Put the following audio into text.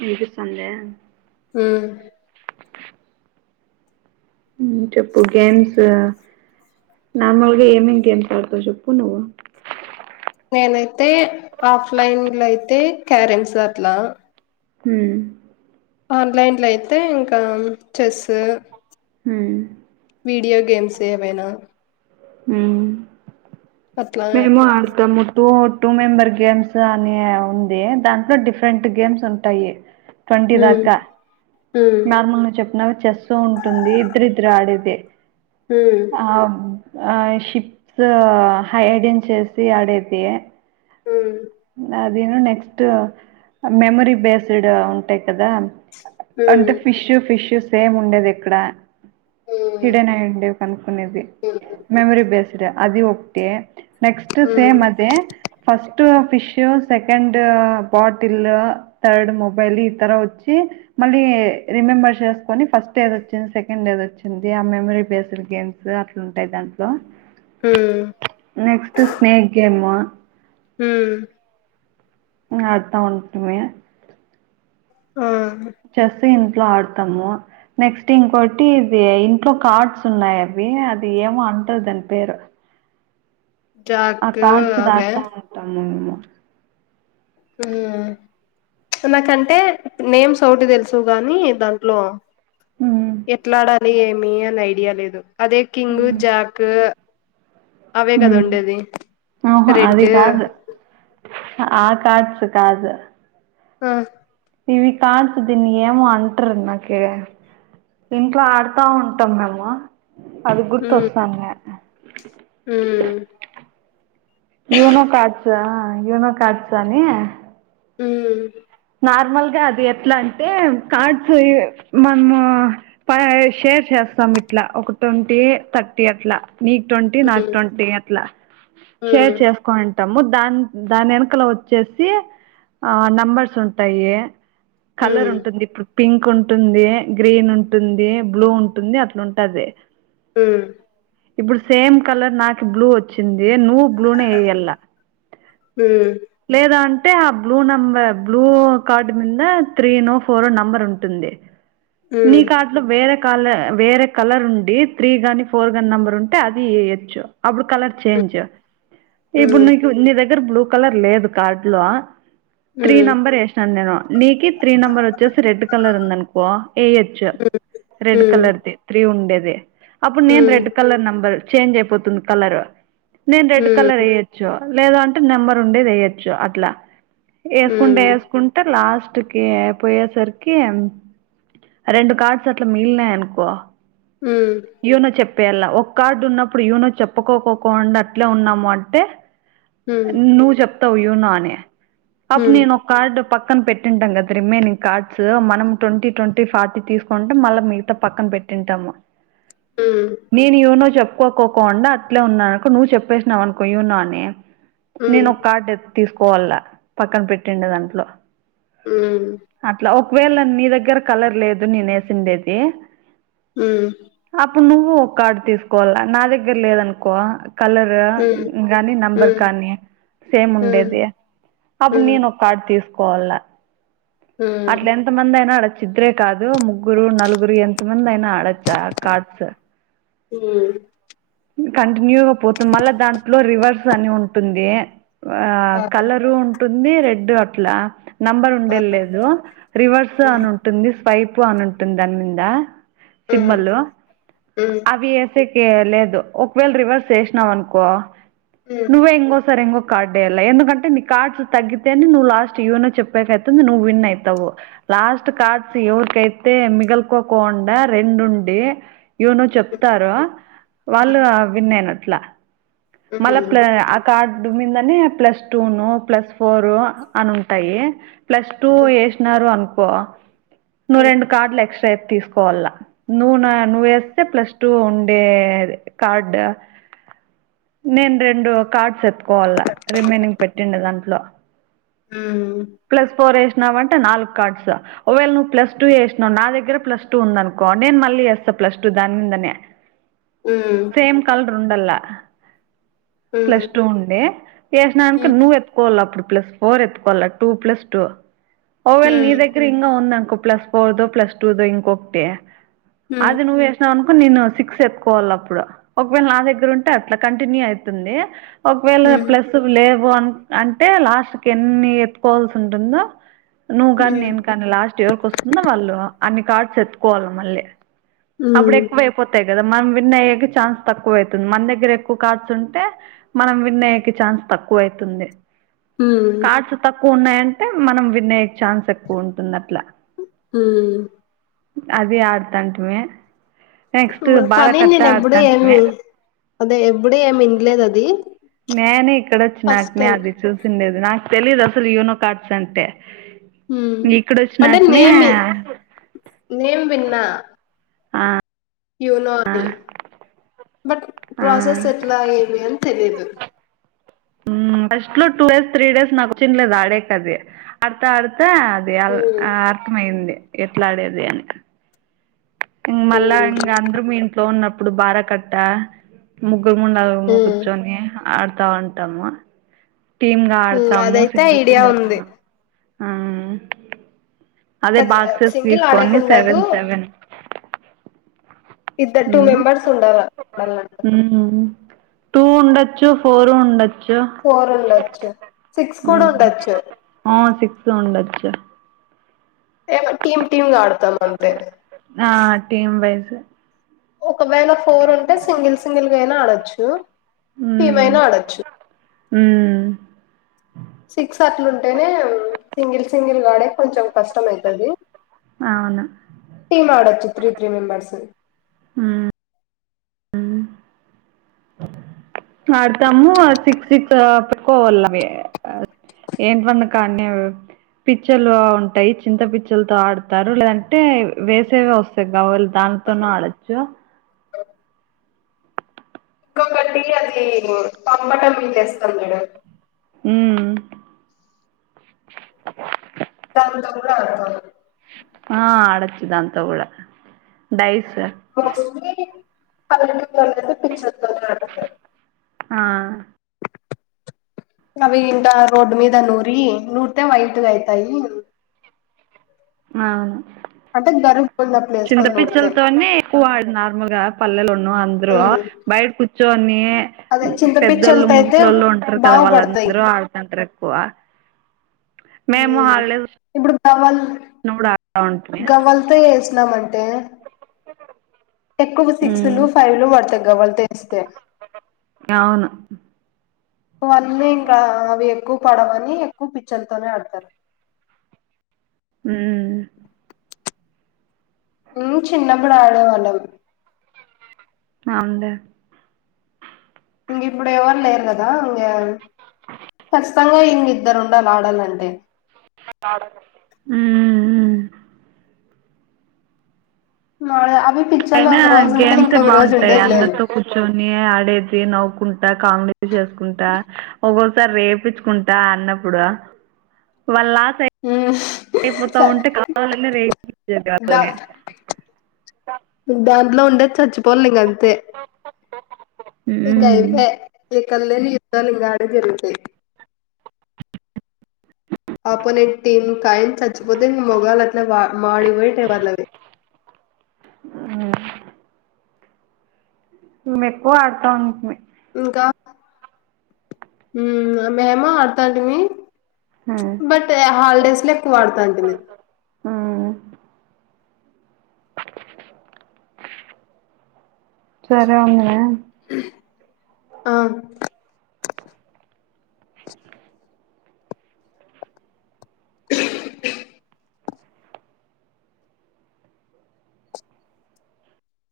వినిపిస్తుందా. ఆ చెప్పు, గేమ్స్ నార్మల్గా ఏమిమీ గేమ్స్ ఆడతావు. చెప్పు నువ్ నేనైతే ఆఫ్లైన్ లో అయితే క్యారెమ్స్ అట్లా హ ఆన్లైన్లో అయితే ఇంకా చెస్ హ వీడియో గేమ్స్ ఏవైనా అ అట్లా మేము ఆడతాము. టూ [unintelligible] టూ మెంబర్ గేమ్స్ అని ఉంది. దాంట్లో డిఫరెంట్ గేమ్స్ ఉంటాయి. ట్వంటీ ఉమ్ దాకా ఉమ్ నార్మల్ ను చెప్పినా చేస్తూ ఉంటుంది. ఇద్దరిద్దరు ఆడేది హ ఆ ఆ షిప్స్ హైడిన్ చేసి ఆడేది. హ అదేను నెక్స్ట్ మెమొరీ బేస్డ్ ఉంటాయి. కదా ఉమ్ అంటే ఫిష్ ఫిష్ సేమ్ ఉండేది. ఎక్కడ ఉమ్ హిడన్ అయండడి కనుకునేది మెమరీ బేస్డ్ అది ఒకటి నెక్స్ట్ ఉమ్ సేమ్ అదే first fish second, bottle third, mobile ఈతర వచ్చి మళ్ళీ రిమెంబర్ చేసుకొని ఫస్ట్ ఏది వచ్చింది. సెకండ్ ఏది వచ్చింది. ఆ మెమరీ బేస్ గేమ్స్ అట్లుంటాయి. దాంట్లో హ నెక్స్ట్ స్నేక్ గేమ్ హ ఉం అట్ట ఉంటమే ఆ చెస్ ఇంట్లో ఆడతాము నెక్స్ట్ ఇంకోటి ఇది ఇంట్లో కార్డ్స్ ఉన్నాయి అవి అది ఏమో అంటది దాని పేరు ఆ జాక్ కార్డ్స్ అవే దాడుతా ఉంటాము మేము ఉం నాకంటే నేమ్స్ ఒకటి తెలుసు గాని దాంట్లో హ్మ్. ఎట్లాడాలి ఏమి అని ఐడియా లేదు అదే కింగ్ జాక్ అవే కదా హ్మ్. ఉండేది ఆహా రెడ్ అది కాదు. ఆ కార్డ్స్ కాదూ ఆ ఇవి కార్డ్స్ దిని ఏమో అంటర నాకి ఇంట్లో ఆడుతా ఉంటాం మేము అది గుర్తొస్తోంది ఉం యోనో కార్డ్స్ ఆ యోనో కార్డ్స్ అని ఉం నార్మల్గా అది ఎట్లా అంటే కార్డ్స్ మనము షేర్ చేస్తాం ఇట్లా ఒక ట్వంటీ థర్టీ అట్లా నీకు ట్వంటీ నాకు మ్మ్ ట్వంటీ అట్లా షేర్ మ్మ్ చేస్త కొంటాము దాని దాని వెనకలో వచ్చేసి ఆ నంబర్స్ ఉంటాయి కలర్ మ్మ్ ఉంటుంది ఇప్పుడు పింక్ ఉంటుంది గ్రీన్ ఉంటుంది బ్లూ ఉంటుంది అట్లు ఉంటాది ఉం ఇప్పుడు సేమ్ కలర్ నాకు బ్లూ వచ్చింది నువ్వు బ్లూనే వేయలా మ్మ్ మ్మ్ లేదా అంటే ఆ బ్లూ నంబర్ బ్లూ కార్డు మీద త్రీ నో ఫోరో నంబర్ ఉంటుంది మ్మ్ మ్మ్ మ్మ్ మ్మ్ మ్మ్ మ్మ్ మ్మ్ మ్మ్ మ్మ్ మ్మ్ మ్మ్ మ్మ్ మ్మ్ మ్మ్ మ్మ్ నీ కార్డు వేరే కాల వేరే కలర్ ఉండి త్రీ గాని ఫోర్ గాని నంబర్ ఉంటే అది వేయచ్చు అప్పుడు కలర్ చెంజ్ ఇప్పుడు నీకు నీ దగ్గర బ్లూ కలర్ లేదు కార్డ్ లో త్రీ నెంబర్ వేసినాను నేను నీకి త్రీ నెంబర్ వచ్చేసి రెడ్ కలర్ ఉంది అనుకో ఏ చ్ రెడ్ కలర్ది త్రీ ఉండేది అప్పుడు నేను రెడ్ కలర్ నంబర్ చేంజ్ అయిపోతుంది కలర్ నేను రెడ్ కలర్ అయ చ్చో లేదా అంటే నెంబర్ ఉండేది వేయచ్చు అట్లా వేసుకుంట వేసుకుంట లాస్ట్ కి పోయేసరికి రెండు కార్డ్స్ అట్లా మిగిలినాయి అనుకో ఉం యూనో చెప్పేయాల ఒక కార్డు ఉన్నప్పుడు యునో చెప్పుకోకుండా అట్లా ఉన్నాము అంటే మ్మ్ మ్మ్ నువ్వు జప్పతవు యునో అని అప్పు నే కార్డు పక్కన పెట్టింటాం కదా రిమైనింగ్ కార్డ్స్ మనం ట్వంటీ ట్వంటీ ఫార్టీ తీసుకుంటాం మళ్ళీ మిగతా పక్కన పెట్టింటాము ఉం నేను యూనో చెప్పుకోకోండా అట్లే ఉన్నానుకో నువ్వు చెప్పేసినావు అనుకో యూనో అని నేను ఒక కార్డు తీసుకోవాల పక్కన పెట్టిండ దాంట్లో ఉం అట్లా ఒకవేళ నీ దగ్గర కలర్ లేదు నేనేేసిండేది హ అప్పుడు నువ్వు ఒక కార్డు తీసుకోవాల నా దగ్గర లేదనుకో కలర్ కానీ నెంబర్ కానీ సేమ్ ఉండేది అప్పుడు నేను ఒక కార్డు తీసుకోవాల అట్లా ఎంత మంది అయినా ఆడొచ్చు ఇద్ద్రే కాదు ముగ్గురు నలుగురు ఎంత మంది అయినా ఆడొచ్చ కాడ్స్ హ కంటిన్యూగా పోతుంది మళ్ళ దాంట్లో రివర్స్ అని ఉంటుంది ఆ కలరు ఉంటుంది రెడ్ అట్లా నంబర్ ఆ ఉండే లేదు రివర్స్ మ్మ్ అని ఉంటుంది స్వైప్ అని ఉంటుంది దాని మీద మ్మ్ సింబాలు మ్మ్ మ్మ్ అవి ఎసేకి లేదు ఒకవేళ రివర్స్ ఏసినవ్ అనుకో మ్మ్ మ్మ్ నువ్వే ఎంగోసార్ ఎంగ కార్డే ఎయాలా ఎందుకంటే నీ కార్డ్స్ తగ్గితేనే నువ్ లాస్ట్ యోనో చెప్పకయితుంది నువు విన్ అయితావు లాస్ట్ కార్డ్స్ ఎవరికై అయితే మిగల్కోకుండా రెండుండి యోనో చెప్తారో వాళ్ళు విన్ అయినట్లా మ్మ్ మళ్ళా ప కార్డు మీదనే ప్లస్ టూను ప్లస్ ఫోర్ అని ఉంటాయి ప్లస్ టూ వేసినారు అనుకో నువ్వు రెండు కార్డులు ఎక్స్ట్రా అయి తీసుకు కోల్ల నూన నువ్వేస్తే ప్లస్ టూ ఉండేది కార్డ్ నేను రెండు కార్డ్స్ ఎత్ కోవాల రిమైనింగ్ పెట్టిండే దాంట్లో ఉ ప్లస్ ఫోర్ వేసినావంటే నాలుగు కార్డ్స్ ఓవేళ నువ్వు ప్లస్ టూ ఎస్నావ్ నా దగ్గర ప్లస్ టూ ఉందనుకొ నేను మళ్ళీ ఏస్తా ప్లస్ టూ దాని మీదనే ఊ సేమ్ కలర్ ఉండల్లా మ్మ్ ప్లస్ టూ ఉండి వేసినాక హ్మ్ నువ్వు ఎ కోవాల అప్పుడు ప్లస్ ఫోర్ ఎత్తుకోవల్ల టూ ప్లస్ టూ ఓవేళ నీ హ్మ్ దగ్గర ఉందనుకో ప్లస్ ఫోర్ దో ప్లస్ టూ దో ఇంకొకటి హ్మ్ అది నువు ఎ సవనుకో నేను సిక్స్ ఎత్తుకోవాల్ల అప్పుడు ఒకవేళ నా దగ్గర ఉంటే అట్లా కంటిన్యూ అయితుంది ఒకవేళ హ్మ్ ప్లస్ లేవు అని అంటే లాస్ట్కి ఎన్ని ఎత్తుకోవాల్సి ఉంటుందో నువ్వు కాని నేను కానీ లాస్ట్ యోర్కి వస్తుందొ వాళ్ళు అన్ని కార్డ్స్ ఎత్తుకోవాలి మళ్ళీ అప్పుడు హ్మ్ ఎక్కువ అయిపోతాయి కదా మనం విన్ అయ్యేకి ఛాన్స్ తక్కువ అయితుంది మన దగ్గర ఎక్కువ కార్డ్స్ ఉంటే మనం విన్ అయ్యేకి ఛాన్స్ తక్కువ అయితుంది హ్మ్ కార్డ్స్ తక్కువ ఉన్నాయంటే మనం విన్ అయ్యేకి ఛాన్స్ ఎక్కువ ఉంటుంది అట్లా ఊ అది ఆడుతంటిమి కానీ నేను ఎప్పుడ ఏమి అదే ఎప్పుడు ఏమి ఇంలేదు అది నేనే ఇక్కడ వచ్చి నాకనే అది చూసిండేది నాకు తెలీదు అసలు యోనో కార్డ్స్ అంటే హ్మ్ ఇక్కడ అంటే వచ్చినాకనే నేమ్ నేమ్ విన్నా ఆ యోనో అని బట్ ప్రాసెస్ ఆ ఎట్లా ఏవి అని తెలియదు ఫస్ట్ లో టూ డేస్ త్రీ డేస్ నాకు వచ్చినలేదు ఆడేకది అట్ల అడితే అది అ హ్మ్ ఆ అర్థమయ్యంది ఎట్లాడేది అని మ్ మళ్ళా హ్మ్ ఇంగ అందరు ఇంట్లో ఉన్నప్పుడు బార కట్ట ముగ్గురు ముండలుము హ్మ్ కూర్చొని ఆడతావుంటాము టీమ్ గా హ్మ్ ఆడతాము అదైతే సింగిల్ ఐడియా సింగిల్గా ఉంది ఆ అదే బాక్సెస్ సింగిల్ తీసుకోని ఆడేకుండదు సెవెన్ సెవెన్ ఇద్దరు టూ మ్ మెంబర్స్ ఉండాల ఆడాలంటే మ్ టూ ఉండచ్చు ఫోర్ ఉండచ్ ఫోర్ ఉండొచ్చు సిక్స్ కూడా హ్మ్ ఉండొచ్చు ఆ సిక్స్ ఉండొచ్చు ఏ టీమ్ టీమ్ గ ఆడుతాం అంతే ఆ టీమ్ వైస్ ఒకవేళ ఫోర్ ఉంటే సింగిల్ సింగిల్ గా అయినా ఆడొచ్చు టీమ్ అయినా ఆడొచ్చు మ్ సిక్స్ అట్ల ఉంటేనే సింగిల్ సింగిల్ గాడే కొంచెం కష్టమయితది అవును టీీమ్ ఆడచ్చు త్రీ త్రీ మెంబర్స్ మ్ ఆడుతము ఆ సిక్స్ సిక్స్ పెట్కోవాలవి ఏంటి వన్ని కాన్నే పిచ్చలు ఉంటాయి చింత పిచ్చలతో ఆడుతారు లేదంటే వేసేవి వస్తాయి గవ్వలు దాన్ తోని ఆడొచ్చు కంబట్టి అది పాంపట్టం మీద ఏస్తరు మేడం మ్ తంతం కూడా అర్థ ఆ ఆడొచ్చు దాంతో కూడా ఆ డైస్ మా రూమే [unintelligible] పిచ్చల్ తోని ఆడుతారు ఆ ఆ అవి ఇంకా రోడ్డు మీద నూరి నూరితే వైట్గా అయితాయి అవును అంటే గరుకుబండ ప్లేస్ లొ నూరితే చింతపిచ్చలతోనే ఎక్కువ వాడు నార్మల్ గా పల్లెలోన్న అందరు ఉమ్ బయట కూర్చోని అదే పెద్దళ్ళు చింతపిచ్చలతో అయితే ముసలీ వాళ్ళు ఉంటారు కదా బాగుపడతాయి వాళ్ళందరూ ఆడుతుంటారు ఎక్కువ మేము మ్ హాలిడేస్ ఇప్పుడు గవ్వలు వచ్చినప్పుడు ఆడుతా ఉంటిమి గవ్వలతో వేసినాం అంటే ఎక్కువ సిక్స్ లు ఉమ్ ఫైవ్ లు పడుతాయి గవ్వల్తో వేస్తే అవును వాళ్ళ ఇంకా అవి ఎక్కువ పడవని ఎక్కువ పిచ్చలతోనే ఆడుతారు మ్ మేము చిన్నప్పుడు ఆడేవాళ్ళం అవున్లే ఇంగ ఇప్పుడు ఎవరు లేరు కదా ఇంగ ఖచ్చితంగా ఇంగ ఇద్దరు ఉండాలే ఆడాలంటే నిను ఆడాను మ్ మా అవి పిచ్చలు అయినా ఒక రోజు ఉంటే గేమ్సే ఇంకొక రోజు బాగుంటాయి ఉండేదిలేదు అందరితో కూర్చొని ఆడేది నవ్వుకుంటా కామెడీ చేసుకుంటా ఒక్కొక్కసారి రేపిచ్ కుంట అన్నప్పుడు వాళ్ళు లాస్ అయి హ్ అయిపోతా ఉంటే కావాలని [unintelligible] దా అట్లానే దాంట్లో ఉండేది చచ్చిపోవాలి ఇంగా అంతే [unintelligible] ఇంకా మ్మ్ అయిపోయే ఎక్కడలేని యుద్ధాలు ఇంగ ఆడే జరుగుతాయి అపోనేంట్ టీం కాయిన్ సచ్చిపోతే మోగాలు అట్లా మాడికి పోయి [unintelligible] హా మేము ఎక్కువ ఆడతాం ఉంటుమీ ఇంకా మేము ఆడతాంట మీ బట్ హాలిడేస్ లో ఎక్కువ ఆడతంటీమీ ఆ సరే అండి ఆ స కూ